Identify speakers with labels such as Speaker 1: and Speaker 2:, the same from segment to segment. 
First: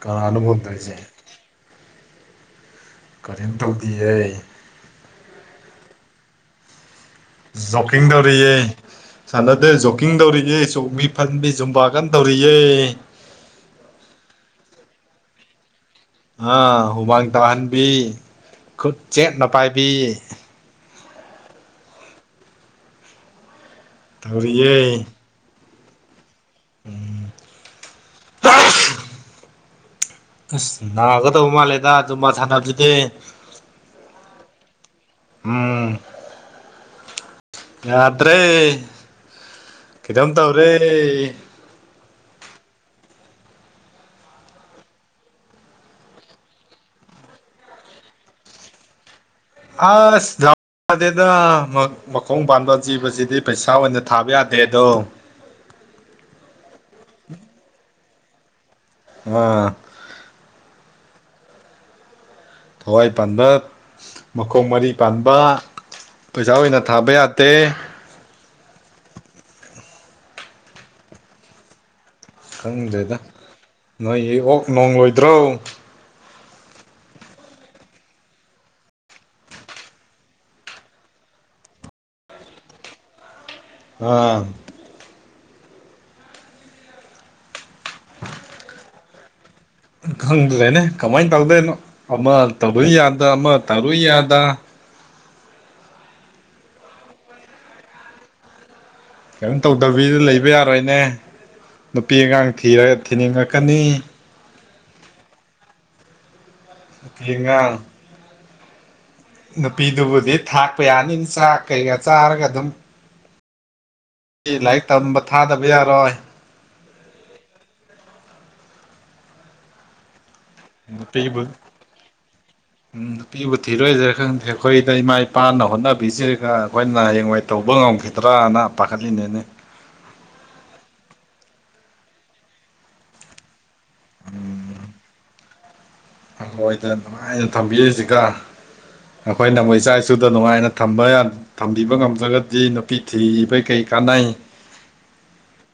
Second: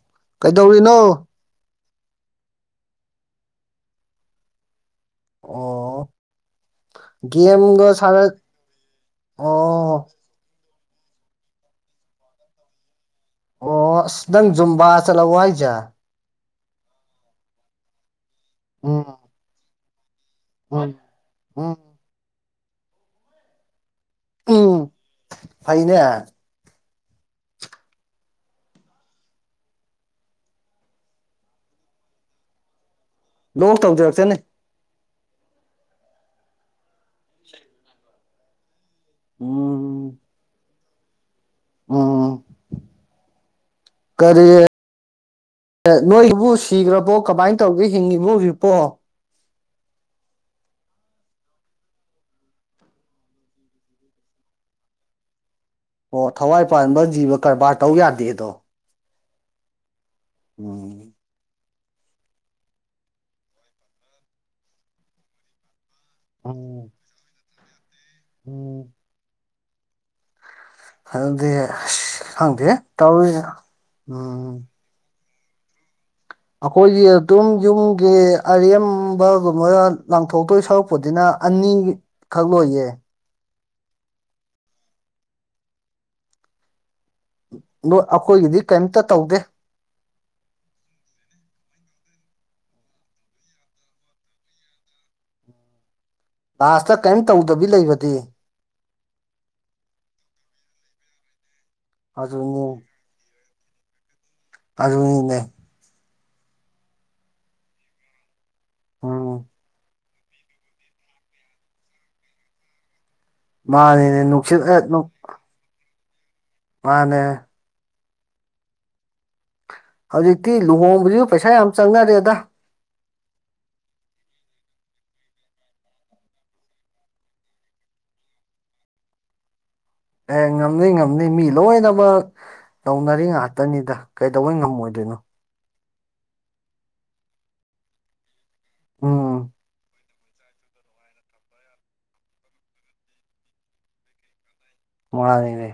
Speaker 1: ꯀꯅꯥꯅꯣ ꯕꯣꯟ ꯇꯥꯔꯤꯁꯦ
Speaker 2: ꯀꯩꯗꯧꯔꯤꯅꯣ
Speaker 1: ꯀꯔꯤꯝ ꯇꯧꯗꯤꯌꯦ
Speaker 2: ꯑꯣ ꯒꯦꯝꯒ
Speaker 1: ꯖꯣꯀꯤꯡ
Speaker 2: ꯁꯥꯟꯅ
Speaker 1: ꯇꯧꯔꯤꯑꯦ ꯁꯥꯅꯗꯦ
Speaker 2: ꯑꯣ
Speaker 1: ꯖꯣꯀꯤꯡ ꯇꯧꯔꯤꯌꯦ ꯐꯟꯕꯤ ꯖꯨꯝꯕꯥ ꯀꯟ ꯇꯧꯔꯤꯌꯦ
Speaker 2: ꯑꯣ ꯑꯁ ꯅꯪ ꯖꯨꯝꯕꯥ ꯆꯠꯂꯕꯣ ꯍꯥꯏꯖꯦ
Speaker 1: ꯑ ꯍꯨꯃꯥꯡ ꯇꯥꯍꯟꯕꯤ ꯈꯨꯠ
Speaker 2: ꯎꯝ
Speaker 1: ꯆꯦꯠꯅ ꯄꯥꯏꯕꯤ
Speaker 2: ꯎꯝ ꯎꯝ ꯎꯝ
Speaker 1: ꯇꯧꯔꯤꯌꯦ
Speaker 2: ꯐꯩꯅꯦ
Speaker 1: [unintelligible] ꯑꯁ ꯅꯥꯒꯗꯧ ꯃꯥꯜꯂꯦꯗ ꯖꯨꯝꯕ ꯁꯥꯟꯅꯕꯖꯤꯗꯤ
Speaker 2: ꯂꯣꯛ ꯇꯧꯖꯔꯛꯆꯅꯤ
Speaker 1: ꯎꯝ ꯌꯥꯗ꯭ꯔꯦ
Speaker 2: ꯎꯝ
Speaker 1: ꯀꯩꯅꯣꯝ ꯇꯧꯔꯦ
Speaker 2: ꯎꯝ ꯀꯔꯤ ꯑꯦ ꯅꯣꯏꯕꯨ ꯁꯤꯈ꯭ꯔꯕꯣ ꯀꯃꯥꯏꯅ ꯇꯧꯒꯦ ꯍꯤꯡꯉꯤꯕ ꯍꯧꯖꯤꯛꯄꯣ
Speaker 1: ꯑꯁ ꯂꯞ ꯌꯥꯗꯦꯗ ꯃꯈꯣꯡ ꯄꯥꯟꯕ ꯖꯤꯕꯁꯤꯗꯤ ꯄꯩꯁꯥ ꯑꯣꯏꯅ ꯊꯥꯕ ꯌꯥꯗꯦ ꯑꯗꯣ
Speaker 2: ꯑꯣ ꯊꯋꯥꯏ ꯄꯥꯟꯕ ꯖꯤꯕ ꯀꯔꯕꯥꯔ ꯇꯧ ꯌꯥꯗꯦꯗꯣ
Speaker 1: ꯑꯥ
Speaker 2: ꯎꯝ
Speaker 1: ꯊꯋꯥꯏ ꯄꯥꯟꯕ ꯃꯈꯣꯡ ꯃꯔꯤ ꯄꯥꯟꯕ ꯄꯩꯁꯥ ꯑꯣꯏꯅ
Speaker 2: ꯎꯝ
Speaker 1: ꯊꯥꯕ ꯌꯥꯗꯦ
Speaker 2: ꯎꯝ ꯑꯗꯨꯗꯤ ꯑꯁ ꯈꯪꯗꯦ ꯇꯧꯔꯤ ꯎꯝ
Speaker 1: ꯅꯣꯡꯂꯣꯏꯗ꯭ꯔꯣ
Speaker 2: ꯑꯈꯣꯏꯒꯤ ꯑꯗꯨꯝ ꯌꯨꯝꯒꯤ ꯑꯔꯦꯝꯕꯒꯨꯝꯕ ꯂꯪꯊꯣꯛꯇꯣꯏ ꯁꯔꯨꯛꯄꯨꯗꯤꯅ ꯑꯅꯤꯈꯛ ꯂꯣꯏꯌꯦ
Speaker 1: ꯍꯥ
Speaker 2: ꯅꯣꯏ ꯑꯩꯈꯣꯏꯒꯤꯗꯤ ꯀꯦꯝꯇ ꯇꯧꯗꯦ
Speaker 1: ꯈꯪꯗ꯭ꯔꯦꯅꯦ ꯀꯃꯥꯏꯅ ꯇꯧꯗꯣꯏꯅꯣ ꯑꯃ ꯇꯧꯔꯨꯏ ꯌꯥꯗ ꯑꯃ ꯇꯧꯔꯨꯏ ꯌꯥꯗ
Speaker 2: ꯂꯥꯁꯇ ꯀꯔꯤꯝ ꯇꯧꯗꯕꯤ ꯂꯩꯕꯗꯤ
Speaker 1: ꯀꯩꯝ ꯇꯧꯗꯕꯤꯗ ꯂꯩꯕ ꯌꯥꯔꯣꯏꯅꯦ ꯅꯨꯄꯤ ꯑꯉꯥꯡ
Speaker 2: ꯑꯗꯨꯅꯤ
Speaker 1: ꯊꯤꯔꯒ ꯊꯤꯅꯤꯡꯉꯛꯀꯅꯤ
Speaker 2: ꯑꯗꯨꯅꯤꯅꯦ
Speaker 1: ꯂꯉꯥꯡ [inaudible]
Speaker 2: ꯑꯣ
Speaker 1: ꯅꯨꯄꯤꯗꯨꯕꯨꯗꯤ ꯊꯥꯛꯄ ꯌꯥꯅꯤ ꯆꯥꯛ ꯀꯩꯀꯥ ꯆꯥꯔꯒ ꯑꯗꯨꯝ
Speaker 2: ꯃꯥꯅꯤꯅꯦ
Speaker 1: ꯑꯩ
Speaker 2: ꯅꯨꯡꯁꯤꯠ ꯑꯦ
Speaker 1: ꯂꯥꯏꯔꯤꯛ ꯇꯝꯕ ꯊꯥꯗꯕ ꯌꯥꯔꯣꯏ
Speaker 2: ꯃꯥꯅꯦ ꯍꯧꯖꯤꯛꯇꯤ ꯂꯨꯍꯣꯡꯕꯁꯤꯁꯨ ꯄꯩꯁꯥ ꯌꯥꯝ ꯆꯪꯅꯔꯦꯗ
Speaker 1: ꯎ ꯅꯨꯄꯤꯕꯨ ꯊꯤꯔꯣꯏꯁꯤꯔꯥ ꯈꯪꯗꯦ ꯑꯩꯈꯣꯏꯗ ꯏꯃꯥ ꯏꯄꯥꯅ ꯍꯣꯠꯅꯕꯤꯁꯤꯒ ꯑꯩꯈꯣꯏꯅ ꯍꯌꯦꯡꯋꯥꯏ ꯇꯧꯕ ꯉꯝꯈꯤꯗ꯭ꯔꯅ ꯄꯥꯈꯠꯂꯤꯅꯤꯅꯤ
Speaker 2: ꯑꯦ ꯉꯝꯅꯤ ꯉꯝꯅꯤ ꯃꯤ ꯂꯣꯏꯅꯃꯛ ꯇꯧꯅꯔꯤ ꯉꯥꯛꯇ ꯇꯅꯤꯗ ꯀꯩꯗꯧꯕꯩ ꯉꯝꯃꯣꯏꯗꯣꯏꯅꯣ
Speaker 1: ꯃꯣꯏꯗ ꯅꯨꯉꯥꯏꯅ ꯊꯝꯕꯤꯔꯤꯁꯤꯒ
Speaker 2: ꯎꯝ
Speaker 1: ꯑꯩꯈꯣꯏꯅꯃꯣꯏ ꯆꯥꯏ ꯀꯛꯆꯨꯗ ꯅꯨꯡꯉꯥꯏꯅ ꯊꯝꯕ ꯊꯝꯕꯤꯕ ꯉꯝꯗ꯭ꯔꯒꯗꯤ ꯅꯨꯄꯤ ꯊꯤꯕꯩ ꯀꯩ ꯀꯥꯟꯅꯩ
Speaker 2: ꯃꯥꯅꯤꯅꯦ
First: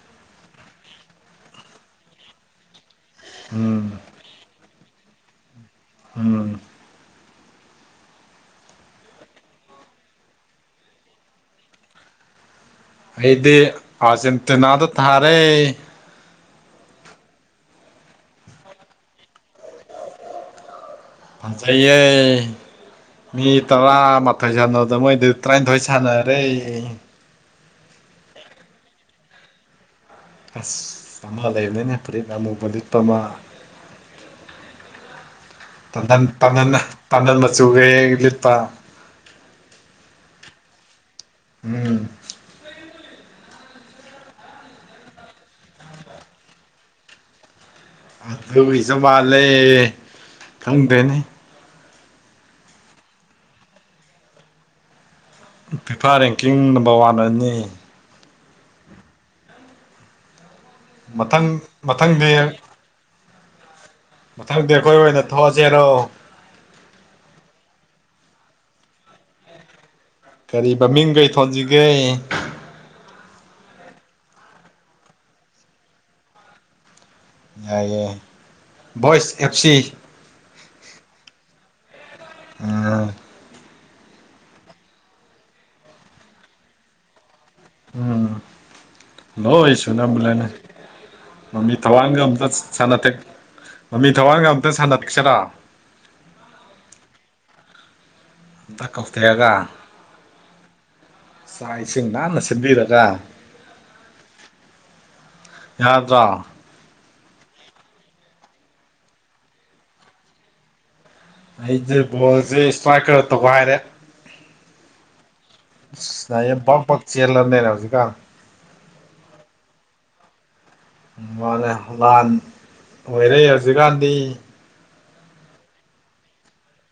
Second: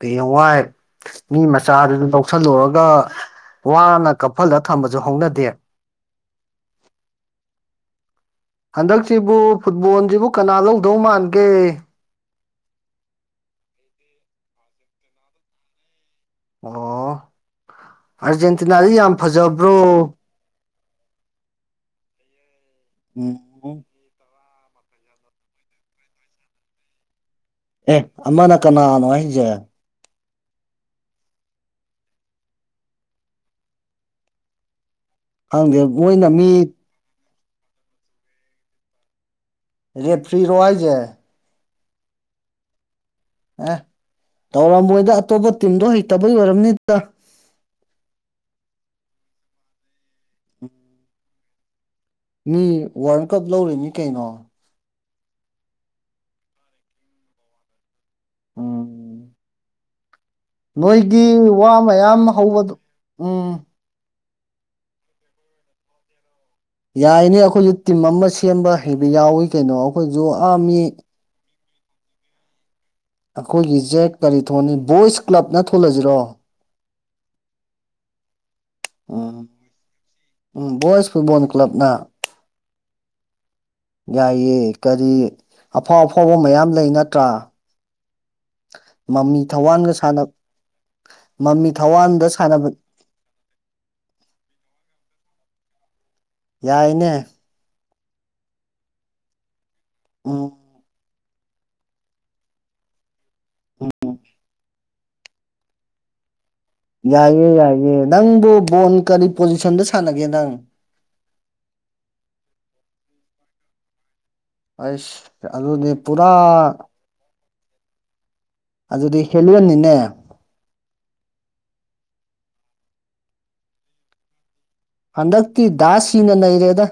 Speaker 2: ꯍꯌꯦꯡꯋꯥꯏ ꯃꯤ ꯃꯆꯥꯗꯨ ꯂꯧꯁꯤꯜꯂꯨꯔꯒ
Speaker 1: ꯎꯝ
Speaker 2: ꯋꯥꯅ ꯀꯞꯐꯜꯂ ꯊꯝꯕꯁꯨ ꯍꯧꯅꯗꯦ
Speaker 1: ꯎꯝ
Speaker 2: ꯍꯟꯗꯛꯁꯤꯕꯨ ꯐꯨꯠꯕꯣꯜꯁꯤꯕꯨ ꯀꯅꯥ ꯂꯧꯗꯧ ꯃꯥꯟꯒꯦ
Speaker 1: ꯑꯩꯗꯤ ꯑꯥꯔꯖꯦꯟꯇꯤꯅꯥꯗ ꯊꯥꯔꯦ
Speaker 2: ꯑꯣ ꯑꯥꯔꯖꯦꯟꯇꯤꯅꯥꯗꯤ ꯌꯥꯝ ꯐꯖꯕ꯭ꯔꯣ
Speaker 1: ꯐꯖꯩꯩ ꯃꯤ
Speaker 2: ꯎꯝ
Speaker 1: ꯇꯔꯥ ꯊꯣꯏ ꯁꯥꯟꯅꯕꯗ ꯃꯣꯏꯗꯤ ꯇꯔꯥꯅꯤꯊꯣꯏ ꯁꯥꯟꯅꯔꯦ
Speaker 2: ꯑꯦ ꯑꯃꯅ ꯀꯅꯥꯅꯣ ꯍꯥꯏꯁꯦ
Speaker 1: ꯑꯁ ꯑꯃ ꯂꯩꯕꯅꯤꯅꯦ ꯐꯨꯔꯤꯠ ꯑꯃꯨꯕ ꯂꯤꯠꯄꯃ
Speaker 2: ꯈꯪꯗꯦ ꯃꯣꯏꯅ ꯃꯤ
Speaker 1: ꯇꯟꯇꯟ ꯃꯆꯨꯒ ꯍꯦꯛ ꯂꯤꯠꯕ
Speaker 2: ꯔꯦꯐ꯭ꯔꯤ ꯔꯣ ꯍꯥꯏꯁꯦ
Speaker 1: ꯎꯝ
Speaker 2: ꯑꯦ ꯇꯧꯔꯃꯣꯏꯗ ꯑꯇꯣꯞꯄ ꯇꯤꯝꯗꯣ ꯍꯩꯇꯕꯩ ꯑꯣꯏꯔꯝꯅꯤꯗ
Speaker 1: ꯑꯗꯨꯒꯤꯁꯨ ꯃꯥꯜꯂꯦ ꯈꯪꯗꯦꯅꯦ
Speaker 2: ꯃꯤ ꯋꯥꯔꯜ ꯀꯞ ꯂꯧꯔꯤꯅꯤ ꯀꯩꯅꯣ
Speaker 1: ꯐꯤꯐꯥ ꯔꯦꯡꯀꯤꯡ ꯅꯝꯕꯔ ꯋꯥꯟ ꯑꯣꯏꯅꯤ
Speaker 2: ꯎꯝ ꯅꯣꯏꯒꯤ
Speaker 1: ꯃꯊꯪ
Speaker 2: ꯋꯥ ꯃꯌꯥꯝ
Speaker 1: ꯃꯊꯪꯗꯤ
Speaker 2: ꯍꯧꯕꯗꯨ ꯎꯝ
Speaker 1: ꯃꯊꯪꯗꯤ ꯑꯩꯈꯣꯏ ꯑꯣꯏꯅ ꯊꯣꯛꯑꯁꯤꯔꯣ
Speaker 2: ꯌꯥꯏꯅꯦ ꯑꯩꯈꯣꯏꯁꯨ ꯇꯤꯝ ꯑꯃ ꯁꯦꯝꯕ ꯍꯩꯕ ꯌꯥꯎꯏ ꯀꯩꯅꯣ ꯎꯖ [inaudible]
Speaker 1: ꯀꯔꯤ ꯃꯃꯤꯡ ꯀꯩ ꯊꯣꯟꯁꯤꯒꯦ
Speaker 2: ꯑꯩꯈꯣꯏꯒꯤꯁꯦ ꯀꯔꯤ ꯊꯣꯟꯅꯤ ꯕꯣꯏꯁ ꯀ꯭ꯂꯕꯅ ꯊꯣꯜꯂꯁꯤꯔꯣ
Speaker 1: ꯌꯥꯏꯑꯦ ꯚꯣꯏꯁ
Speaker 2: ꯎꯝ
Speaker 1: ꯑꯦꯞ ꯁꯤ
Speaker 2: ꯎꯝ ꯕꯣꯏꯁ ꯐꯨꯠꯕꯣꯟ ꯀ꯭ꯂꯕꯅ
Speaker 1: ꯎꯝ
Speaker 2: ꯌꯥꯏꯌꯦ ꯀꯔꯤ ꯑꯐꯥꯎ ꯑꯐꯥꯎꯕ ꯃꯌꯥꯝ ꯂꯩ ꯅꯠꯇ꯭ꯔꯥ
Speaker 1: ꯎꯝ
Speaker 2: ꯃꯃꯤ
Speaker 1: ꯂꯣꯏ
Speaker 2: ꯊꯋꯥꯟꯒ ꯁꯥꯟꯅ
Speaker 1: ꯁꯨꯨꯅꯕꯅꯤꯅꯦ ꯃꯃꯤ ꯊꯋꯥꯟꯒ
Speaker 2: ꯊꯋꯥꯟꯗ
Speaker 1: ꯑꯝꯇ
Speaker 2: ꯁꯥꯟꯅꯕ
Speaker 1: ꯁꯥꯟꯅ ꯃꯃꯤ ꯊꯋꯥꯟꯒ ꯑꯝꯇ ꯁꯥꯟꯅ ꯊꯣꯛꯁꯤꯔꯥ
Speaker 2: ꯌꯥꯏꯅꯦ
Speaker 1: ꯑꯝꯇ ꯀꯧꯊꯔꯒ [inaudible]
Speaker 2: ꯎ
Speaker 1: ꯆꯥꯛ ꯏꯁꯤꯡ ꯅꯥꯟꯅ ꯁꯤꯟꯕꯤꯔꯒ ꯌꯥꯗ꯭ꯔ
Speaker 2: ꯌꯥꯏꯌꯦ ꯌꯥꯏꯌꯦ ꯅꯪꯕꯨ ꯕꯣꯟ ꯀꯔꯤ ꯄꯣꯖꯤꯁꯟꯗ ꯁꯥꯟꯅꯒꯦ ꯅꯪ
Speaker 1: ꯑꯩꯁꯦ ꯕꯣꯜꯁꯦ ꯏꯁꯇ꯭ꯔꯥꯏꯛꯀꯔ ꯇꯧꯒꯥꯏꯔꯦ
Speaker 2: ꯑꯁ
Speaker 1: ꯑꯁ ꯂꯥꯏꯌ ꯄ꯭ꯔꯛ ꯄ꯭ꯔꯛ ꯆꯦꯜꯂꯕꯅꯤꯅ ꯍꯧꯖꯤꯀꯥꯜ
Speaker 2: ꯑꯗꯨꯗꯤ ꯍꯦꯂꯅꯤꯅꯦ
Speaker 1: ꯃꯥꯅꯦ ꯂꯥꯟ ꯑꯣꯏꯔꯦ ꯍꯧꯖꯤꯛꯀꯥꯟꯗꯤ
Speaker 2: ꯍꯟꯗꯛ ꯇꯤ ꯗꯥꯁ ꯁꯤ ꯅ ꯅꯩꯔꯦꯗ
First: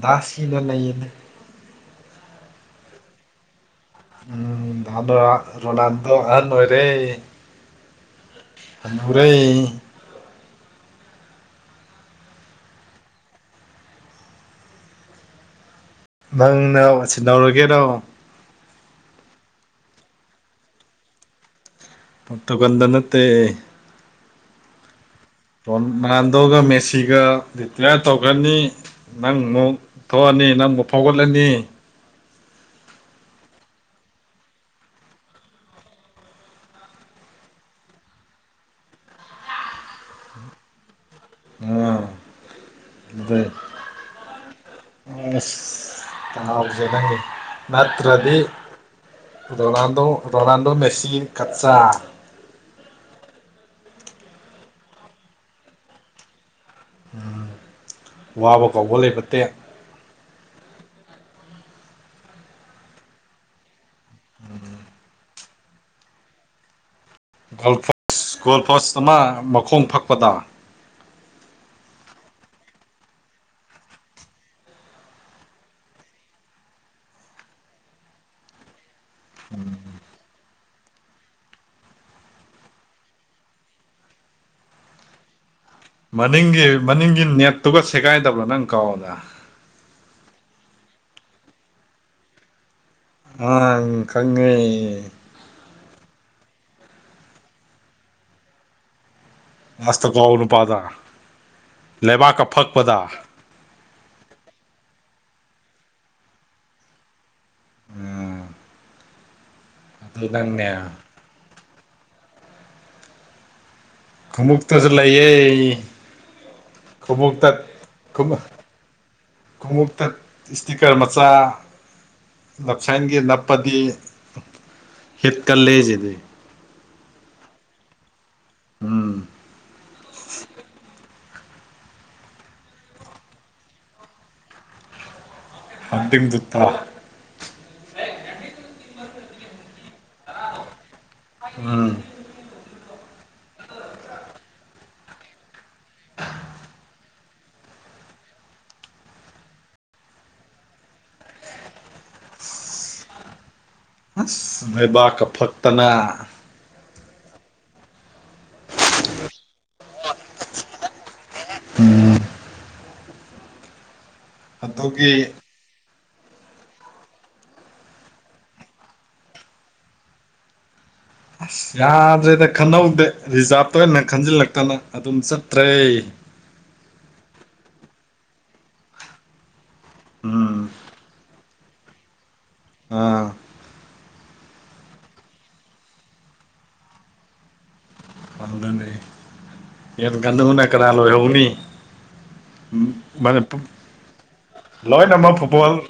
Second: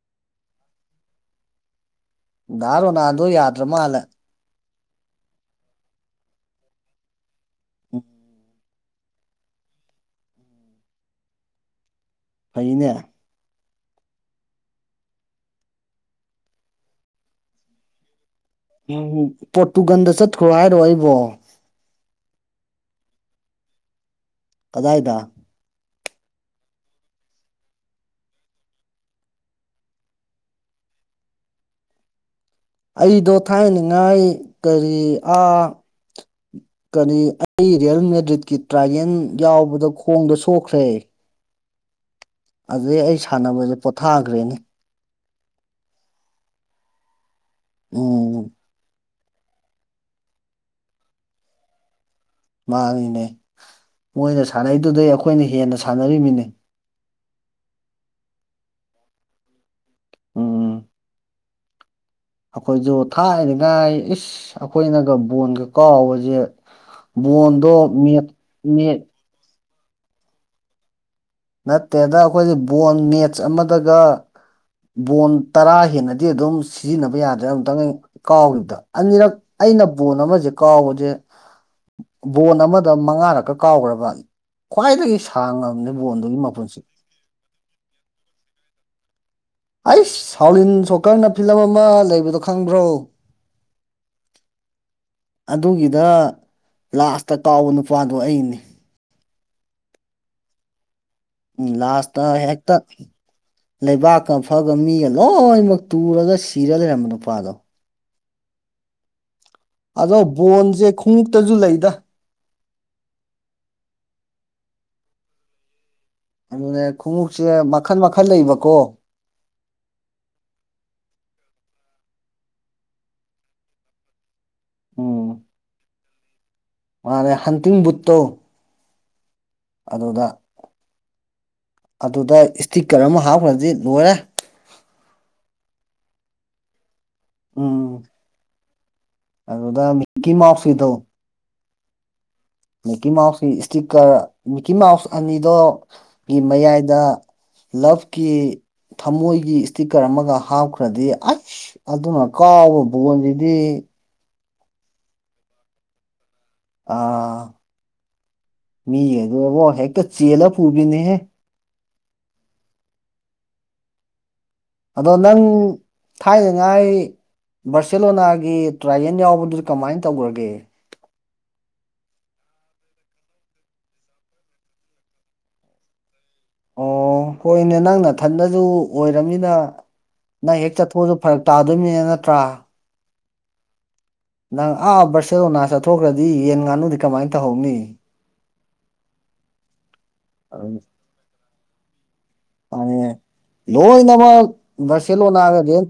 Speaker 1: ꯗꯥꯁꯁꯤꯅ ꯂꯩꯌꯦꯅꯦ
Speaker 2: ꯗꯥ ꯔꯣꯟꯥꯜꯗꯣ ꯌꯥꯗ꯭ꯔ ꯃꯥꯂꯦ
Speaker 1: ꯎ ꯔꯣ ꯔꯣꯅꯥꯜꯗꯣ ꯑ ꯑꯣꯏꯔꯦ
Speaker 2: ꯎꯝ
Speaker 1: ꯍꯅꯨꯔꯥꯦ
Speaker 2: ꯐꯩꯅꯦ
Speaker 1: ꯅꯪꯅ ꯁꯤꯟꯍꯧꯔꯒꯦꯔꯣ
Speaker 2: ꯎꯝ ꯄꯣꯔꯇꯨꯒꯥꯟꯗ ꯆꯠꯈ꯭ꯔꯣ ꯍꯥꯏꯔꯣ ꯑꯩꯕꯣ
Speaker 1: ꯄꯣꯔꯇꯨꯒꯜ ꯗ ꯅꯠꯇꯦ
Speaker 2: ꯀꯗꯥꯏꯗꯥ
Speaker 1: ꯔꯣꯟꯜꯗꯣꯚ ꯃꯦꯁꯤꯒ ꯔꯤꯇꯤꯌꯥꯔ ꯇꯧꯈꯅꯤ ꯅꯪ ꯑꯃꯨꯛ ꯊꯣꯛꯑꯅꯤ ꯅꯪ ꯑꯃꯨꯛ ꯐꯥꯎꯒꯠꯂꯅꯤ
Speaker 2: ꯑꯩꯗꯣ ꯊꯥꯏꯅꯉꯥꯏ ꯀꯔꯤ ꯑꯥ ꯀꯅꯤ ꯑꯩ ꯔꯤꯌꯦꯜ ꯃꯦꯗ꯭ꯔꯤꯠꯀꯤ ꯇ꯭ꯔꯥꯒꯦꯟ ꯌꯥꯎꯕꯗ ꯈꯣꯡꯗ ꯁꯣꯛꯈ꯭ꯔꯦ
Speaker 1: ꯉ
Speaker 2: ꯑꯗꯨꯗꯩ ꯑꯩ ꯁꯥꯟꯅꯕꯁꯦ ꯄꯣꯊꯥꯈ꯭ꯔꯦꯅꯤ
Speaker 1: [unintelligible] ꯅꯠꯇ꯭ꯔꯗꯤ
Speaker 2: ꯎꯝ
Speaker 1: ꯔꯣꯅꯥꯜꯗꯣ ꯔꯣꯅꯥꯜꯗꯣ ꯃꯦꯁꯤ ꯀꯠꯆꯥ
Speaker 2: ꯃꯥꯅꯤꯅꯦ ꯃꯣꯏꯅ ꯁꯥꯟꯅꯩꯗꯨꯗꯩ ꯑꯩꯈꯣꯏꯅ ꯍꯦꯟꯅ ꯁꯥꯟꯅꯔꯤꯃꯤꯅꯤꯅꯦ
Speaker 1: ꯋꯥꯕ ꯀꯧꯕ ꯂꯩꯕ ꯇꯦ
Speaker 2: ꯎꯝ ꯑꯩꯈꯣꯏꯁꯨ ꯊꯥꯏꯅꯉꯥꯏ ꯏꯁ ꯑꯩꯈꯣꯏꯅꯒ ꯕꯣꯟꯒ ꯀꯥꯎꯕꯁꯦ ꯕꯣꯟꯗ ꯃꯦꯞ ꯅꯦꯠ
Speaker 1: [inaudible] ꯈꯣꯡ ꯐꯛꯄꯗ
Speaker 2: ꯅꯠꯇꯦꯗ ꯑꯩꯈꯣꯏꯁꯦ ꯕꯣꯜ ꯃꯦꯠꯆ ꯑꯃꯗꯒ ꯕꯣꯟ ꯇꯔꯥ ꯍꯦꯟꯅꯗꯤ ꯑꯗꯨꯝ ꯁꯤꯖꯤꯟꯅꯕ ꯌꯥꯗ꯭ꯔꯦ ꯑꯃꯝꯨꯇꯪ ꯑꯩ ꯀꯥꯎꯔꯤꯕꯗ ꯑꯅꯤꯔꯛ ꯑꯩꯅ ꯕꯣꯟ ꯑꯃꯁꯦ ꯀꯥꯎꯕꯁꯦ ꯕꯣꯟ ꯑꯃꯗ ꯃꯉꯥꯔꯛꯀ ꯀꯥꯎꯈ꯭ꯔꯕ ꯈ꯭ꯋꯥꯏꯗꯒꯤ ꯁꯥꯡꯉꯝꯅꯤ
Speaker 1: ꯃꯅꯤꯡꯒꯤ ꯃꯅꯤꯡꯒꯤ ꯅꯦꯠꯇꯨꯒ ꯁꯦꯒꯥꯏꯗꯕ꯭ꯔꯣ ꯅꯪ ꯀꯥꯎꯕꯗ
Speaker 2: ꯑꯩꯁ ꯁꯥꯎꯂꯤꯟ ꯁꯣꯀꯔꯅ ꯐꯤꯂꯝ ꯑꯃ ꯂꯩꯕꯗꯣ ꯈꯪꯕ꯭ꯔꯣ
Speaker 1: ꯑ ꯈꯪꯉꯦ
Speaker 2: ꯑꯗꯨꯒꯤꯗ ꯂꯥꯁꯇ ꯀꯥꯎꯕ ꯅꯨꯄꯥꯗꯣ ꯑꯩꯅꯤ
Speaker 1: ꯃꯁꯇ ꯀꯥꯎꯕ ꯅꯨꯄꯥꯗ
Speaker 2: ꯎꯝ ꯂꯥꯁꯇ
Speaker 1: ꯂꯩꯕꯥꯛꯀ
Speaker 2: ꯍꯦꯛꯇ
Speaker 1: ꯐꯛꯄꯗ
Speaker 2: ꯂꯩꯕꯥꯛꯀ ꯐꯛ ꯑ ꯒ ꯃꯤꯒ ꯂꯣꯏꯅꯃꯛ ꯇꯨꯔꯒ ꯁꯤꯔ ꯂꯩꯔꯝꯕ ꯅꯨꯄꯥꯗꯣ
Speaker 1: ꯎꯝ
Speaker 2: ꯑꯗꯣ ꯕꯣꯟꯁꯦ ꯈꯣꯡꯎꯇꯁꯨ ꯂꯩꯗ
Speaker 1: ꯈꯉꯨꯞꯇꯁꯨ ꯂꯩꯌꯦ
Speaker 2: ꯑꯗꯨꯅꯦ ꯈꯨꯉꯨꯞꯁꯦ
Speaker 1: ꯈꯣꯡꯎꯞꯇ
Speaker 2: ꯃꯈꯜ ꯃꯈꯜ ꯂꯩꯕꯀꯣ
Speaker 1: ꯈꯣꯡꯎꯞꯇ ꯏꯁꯇꯤꯀꯔ ꯃꯆꯥ ꯂꯞꯁꯥꯡꯒꯤ ꯅꯞꯄꯗꯤ ꯍꯤꯠ
Speaker 2: ꯎꯝ
Speaker 1: ꯒꯥꯜꯂꯦ ꯍꯥꯢꯖꯤꯅꯤ
Speaker 2: ꯃꯥꯅꯦ ꯍꯥꯟꯇꯤꯡ ꯄꯨꯠꯇꯣ
Speaker 1: ꯎꯝ
Speaker 2: ꯑꯗꯨꯗ ꯑꯗꯨꯗ ꯏꯁꯇꯤꯛꯀꯔ ꯑꯃ ꯍꯥꯞꯈ꯭ꯔꯗꯤ ꯂꯣꯏꯔꯦ
Speaker 1: ꯍꯥꯟꯇꯤꯡ ꯄꯨꯠꯇꯣ
Speaker 2: ꯎꯝ ꯑꯗꯨꯗ ꯃꯤꯛꯀꯤ ꯃꯥꯞꯁ ꯒꯤꯗꯣ
Speaker 1: ꯎꯝ
Speaker 2: ꯃꯤꯛꯀꯤ ꯃꯥꯎꯁꯀꯤ ꯏꯁꯇꯤꯛꯀꯔ ꯃꯤꯛꯀꯤ ꯃꯥꯎꯁ ꯑꯅꯤꯗꯨ ꯒꯤ ꯃꯌꯥꯏꯗ ꯂꯞꯀꯤ ꯊꯃꯣꯏꯒꯤ ꯏꯁꯇꯤꯛꯀꯔ ꯑꯃꯒ ꯍꯥꯞꯈ꯭ꯔꯗꯤ ꯑꯁ ꯑꯗꯨꯅ ꯀꯥꯎꯕ ꯕꯣꯟꯁꯤꯗꯤ
Speaker 1: ꯑꯁ ꯂꯩꯕꯥꯛꯒ ꯐꯛꯇꯅ
Speaker 2: ꯑꯥ ꯃꯤꯒꯤ ꯑꯗꯨꯕꯣ ꯍꯦꯛꯇ ꯆꯦꯜꯂ ꯄꯨꯕꯤꯅꯦꯍꯦ
Speaker 1: ꯎꯝ
Speaker 2: ꯑꯗꯣ
Speaker 1: ꯑꯗꯨꯒꯤ
Speaker 2: ꯅꯪ ꯊꯥꯏꯅꯉꯥꯏ ꯕꯥꯔꯁꯦꯂꯣꯅꯥꯒꯤ ꯇ꯭ꯔꯥꯌꯦꯟ ꯌꯥꯎꯕꯗꯨꯗꯤ ꯀꯃꯥꯏꯅ ꯇꯧꯈ꯭ꯔꯒꯦ
Speaker 1: ꯑꯁ ꯌꯥꯗ꯭ꯔꯦꯗ ꯈꯟꯅꯍꯧꯗꯦ ꯔꯤꯖꯥꯕꯇ ꯑꯣꯏꯅ ꯈꯟꯖꯤꯜꯂꯛꯇꯅ ꯑꯗꯨꯝ ꯆꯠꯇ꯭ꯔꯦ
Speaker 2: ꯑꯣ ꯍꯣꯏꯅꯦ ꯅꯪ ꯅꯊꯟꯗꯁꯨ ꯑꯣꯏꯔꯕꯅꯤꯅ ꯅꯪ
Speaker 1: ꯎꯝ
Speaker 2: ꯍꯦꯛ ꯆꯠꯊꯣꯛꯑꯁꯨ ꯐꯔꯛ ꯇꯥꯗꯣꯏꯅꯤꯅꯦ ꯅꯠꯇ꯭ꯔꯥ
Speaker 1: ꯑꯥ
Speaker 2: ꯅꯪ ꯑꯥ ꯕꯔꯁꯦꯂꯣꯅꯥ ꯆꯠꯊꯣꯛꯈ꯭ꯔꯗꯤ ꯌꯦꯟ ꯉꯥꯅꯨꯗꯤ ꯀꯃꯥꯏꯅ ꯇꯧꯍꯧꯅꯤ
Speaker 1: ꯌꯦꯟ ꯉꯥꯅꯨꯅ ꯀꯅꯥꯥ ꯂꯣꯏꯍꯧꯎꯅꯤ
Speaker 2: ꯃꯥꯅꯦ ꯂꯣꯏꯅꯃꯛ
Speaker 1: ꯂꯣꯏꯅꯃꯛ
Speaker 2: ꯕꯥꯔꯁꯦꯂꯣꯅꯥꯒ
Speaker 1: ꯐꯨꯠꯕꯜ
Speaker 2: ꯔꯦꯟ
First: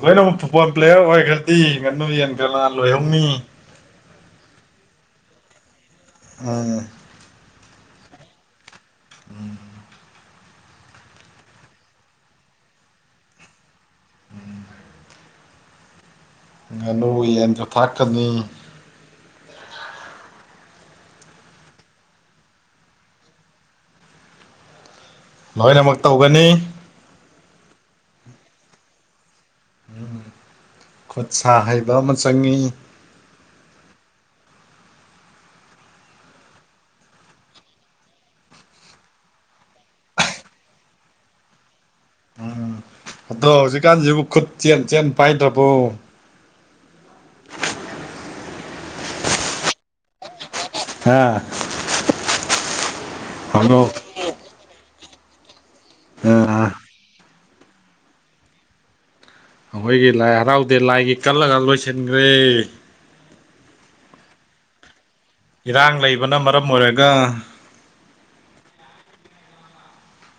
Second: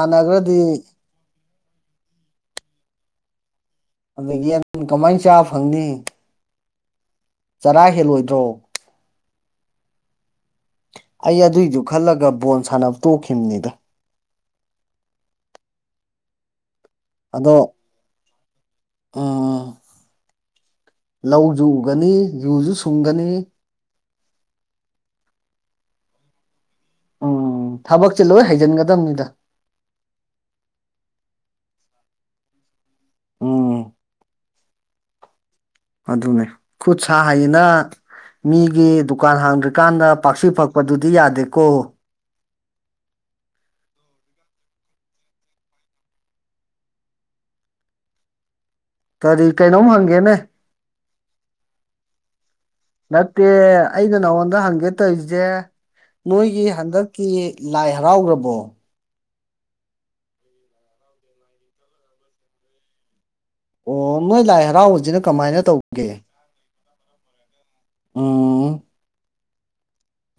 Speaker 1: ꯂꯣꯏꯅꯃꯛ ꯐꯨꯠꯕꯣꯜ ꯄ꯭ꯂꯦꯌꯔ ꯑꯣꯏꯈ꯭ꯔꯗꯤ ꯉꯥꯅꯨ ꯌꯦꯟꯗꯤ ꯀꯅꯥ ꯂꯣꯏꯍꯧꯅꯤ
Speaker 2: ꯑꯗꯒꯤ ꯀꯃꯥꯏꯅ ꯆꯥꯕ ꯐꯪꯅꯤ
Speaker 1: ꯃꯥꯅꯦ
Speaker 2: ꯆꯔꯥ ꯍꯦꯜꯂꯣꯏꯗ꯭ꯔꯣ
Speaker 1: ꯎꯝ
Speaker 2: ꯑꯩ ꯑꯗꯨꯏꯗꯨ ꯈꯜꯂꯒ ꯕꯣꯜ ꯁꯥꯟꯅꯕ ꯇꯣꯛꯈꯤꯕꯅꯤꯗ
Speaker 1: ꯉꯥꯅꯨ ꯌꯦꯟꯗ ꯊꯥꯛꯀꯅꯤ
Speaker 2: ꯎꯥ ꯂꯧꯁꯨ ꯎꯒꯅꯤ ꯌꯨꯖꯨ ꯁꯨꯡꯒꯅꯤ
Speaker 1: ꯂꯣꯏꯅꯃꯛ ꯇꯧꯒꯅꯤ
Speaker 2: ꯎꯝ ꯊꯕꯛꯁꯦ ꯂꯣꯏ ꯍꯩꯖꯤꯟꯒꯗꯕꯅꯤꯗ
Speaker 1: ꯎ ꯈꯨꯠ ꯁꯥ ꯍꯩꯕ ꯑꯃ ꯆꯪꯉꯤ
Speaker 2: ꯑꯝ ꯑꯗꯨꯅꯦ ꯈꯨꯠ ꯁꯥ ꯍꯩꯅ ꯃꯤꯒꯤ ꯗꯨꯀꯥꯟ ꯍꯥꯡꯗ꯭ꯔꯤꯀꯥꯟꯗ ꯄꯥꯛꯁꯤ ꯐꯛꯄꯗꯨꯗꯤ ꯌꯥꯗꯦꯀꯣ
Speaker 1: ꯑꯗꯣ ꯍꯧꯖꯤꯛꯀꯥꯟꯁꯤꯕꯨ ꯈꯨꯠ ꯆꯦꯟ ꯆꯦꯟ ꯄꯥꯏꯗ꯭ꯔꯕꯣ
Speaker 2: ꯀꯔꯤ ꯀꯩꯅꯣꯝ ꯍꯪꯒꯦꯅꯦ
Speaker 1: ꯍꯥꯥ
Speaker 2: ꯅꯠꯇꯦ
Speaker 1: ꯍꯪꯉꯣ
Speaker 2: ꯑꯩꯅ ꯅꯉꯣꯟꯗ ꯍꯪꯒꯦ ꯇꯧꯔꯤꯁꯦ ꯅꯣꯏꯒꯤ
Speaker 1: ꯑꯥ
Speaker 2: ꯍꯟꯗꯛꯀꯤ ꯂꯥꯏ ꯍꯔꯥꯎꯈ꯭ꯔꯕꯣ
Speaker 1: ꯑꯩꯈꯣꯏꯒꯤ ꯂꯥꯏ ꯍꯔꯥꯎꯗꯦ ꯂꯥꯏꯒꯤ ꯀꯜꯂꯒ ꯂꯣꯏꯁꯤꯟꯈ꯭ꯔꯦ
Speaker 2: ꯑꯣ ꯃꯣꯢ ꯂꯥꯢ ꯍꯔꯥꯎꯕꯖꯤꯅ
Speaker 1: ꯏꯔꯥꯡ ꯂꯩꯕꯅ ꯃꯔꯝ ꯑꯣꯏꯔꯒ
Speaker 2: ꯑꯥꯝ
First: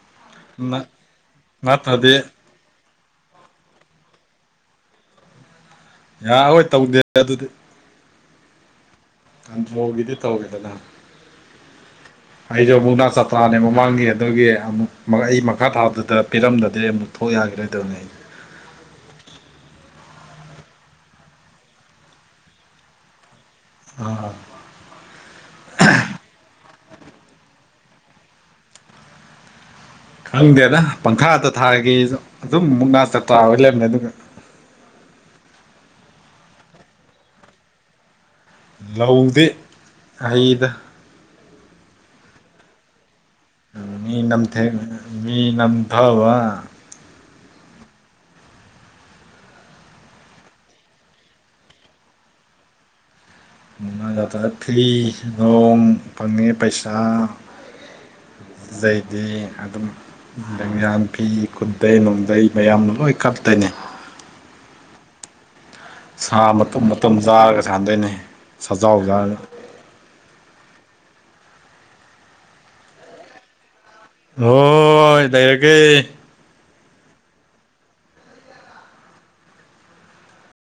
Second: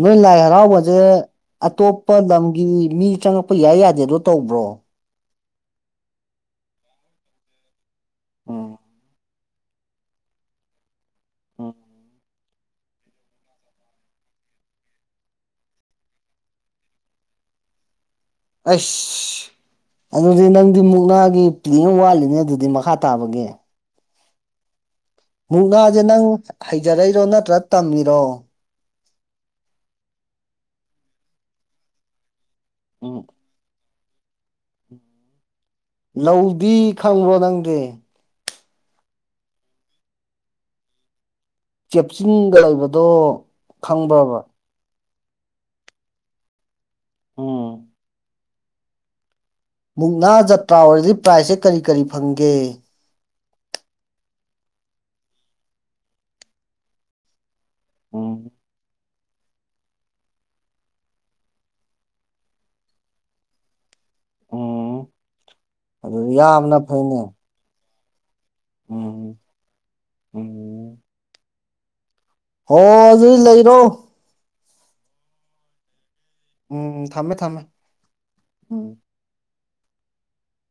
Speaker 2: ꯅꯣꯏ ꯂꯥꯏ ꯍꯔꯥꯎꯕꯁꯦ
Speaker 1: ꯅꯠꯇ꯭ꯔꯗꯤ
Speaker 2: ꯑꯇꯣꯞꯄ ꯂꯝꯒꯤ ꯃꯤ ꯆꯪꯉꯛꯄ ꯌꯥꯏ ꯌꯥꯗꯦꯗꯣ ꯇꯧꯕ꯭ꯔꯣ
Speaker 1: ꯌꯥꯔꯔꯣꯢ ꯇꯧꯗꯦ ꯑꯗꯨꯗꯤ
Speaker 2: ꯑꯣ
Speaker 1: ꯑꯥꯟꯗꯔꯣ ꯒꯤꯗꯤ ꯇꯧꯋꯤꯗꯅ
Speaker 2: ꯎꯝ
Speaker 1: ꯑꯩꯁꯨ ꯃꯨꯛꯅꯥ ꯆꯄ꯭ꯔꯥꯅꯦ ꯃꯃꯥꯡꯒꯤ ꯑꯗꯨꯒꯤ ꯑꯃꯨꯛ ꯑꯩ ꯃꯈꯥ ꯊꯥꯗꯨꯗ ꯄꯤꯔꯝꯗꯗꯦ ꯑꯃꯨꯛ ꯊꯣꯛ ꯌꯥꯈꯤꯔꯣꯏꯗꯕꯅꯤ ꯑꯩ
Speaker 2: ꯑꯁ ꯑꯗꯨꯗꯤ ꯅꯪꯗꯤ ꯃꯨꯛꯅꯥꯒꯤ ꯄ꯭꯭ꯂꯦꯡ ꯋꯥꯠꯂꯤꯅꯦ ꯑꯗꯨꯗꯤ ꯃꯈꯥ ꯇꯥꯕꯒꯤ꯫
Speaker 1: [unintelligible]
Speaker 2: ꯃꯨꯛꯅꯥꯁꯦ ꯅꯪ ꯍꯩꯖꯔꯛꯏꯔꯣ ꯅꯠꯇ꯭ꯔ ꯇꯝꯃꯤꯔꯣ?
Speaker 1: ꯈꯪꯗꯦꯗ ꯄꯪꯈꯥꯗ ꯊꯥꯒꯤꯁꯨ ꯑꯗꯨꯝ ꯃꯨꯛꯅꯥ
Speaker 2: ꯎꯝ
Speaker 1: ꯆꯞꯇꯥ꯭ꯔꯥꯔꯣꯏ ꯂꯩꯔꯕꯅꯦ ꯑꯗꯨꯒ
Speaker 2: ꯂꯧꯗꯤ ꯈꯪꯕ꯭ꯔꯣ ꯅꯪꯗꯤ
Speaker 1: ꯂꯧꯗꯦ ꯑꯩꯗ
Speaker 2: ꯆꯦꯞꯆꯤꯟꯒ ꯂꯩꯕꯗꯣ
Speaker 1: ꯃꯤ
Speaker 2: ꯈꯪꯕ꯭ꯔꯕ
Speaker 1: ꯅꯝꯊꯦꯡ ꯃꯤ ꯅꯝꯊꯕ
Speaker 2: ꯎꯝ ꯃꯨꯛꯅꯥ ꯖꯇ꯭ꯔꯥ ꯑꯣꯏꯔꯗꯤ ꯄ꯭ꯔꯥꯏꯖꯁꯦ ꯀꯔꯤ ꯀꯔꯤ ꯐꯪꯒꯦ
Speaker 1: ꯃꯅꯗ꯭ꯔ ꯐ꯭ꯔꯤ ꯅꯣꯡ ꯐꯪꯉꯅꯤ ꯄꯩꯁ
Speaker 2: ꯎꯝ
Speaker 1: [unintelligible] ꯑꯗꯤ ꯑꯗꯨꯝ ꯂꯩꯌꯥꯟ ꯐꯤ ꯈꯨꯗꯩ ꯅꯨꯡꯗꯩ ꯃꯌꯥꯝꯅ ꯂꯣꯏ ꯀꯞꯇꯅꯤ꯫
Speaker 2: ꯎꯝ ꯑꯗꯨꯗꯤ
Speaker 1: ꯁꯥ
Speaker 2: ꯌꯥꯝꯅ
Speaker 1: ꯃꯇꯨꯝ
Speaker 2: ꯐꯩꯅꯦ
Speaker 1: ꯃꯇꯝꯨꯝ ꯆꯥꯔꯒ ꯁꯥꯟꯗꯣꯏꯅꯤ ꯁꯖꯥꯎ ꯆꯥꯔꯒ
Speaker 2: ꯎꯝ ꯎꯝ ꯍꯣꯏ ꯑꯗꯨ ꯂꯩꯔꯣ
Speaker 1: ꯍꯣꯏ ꯂꯩꯔꯒꯦ꯫
Speaker 2: ꯎꯝ ꯊꯝꯃꯦ ꯊꯝꯃꯦ ꯎꯝ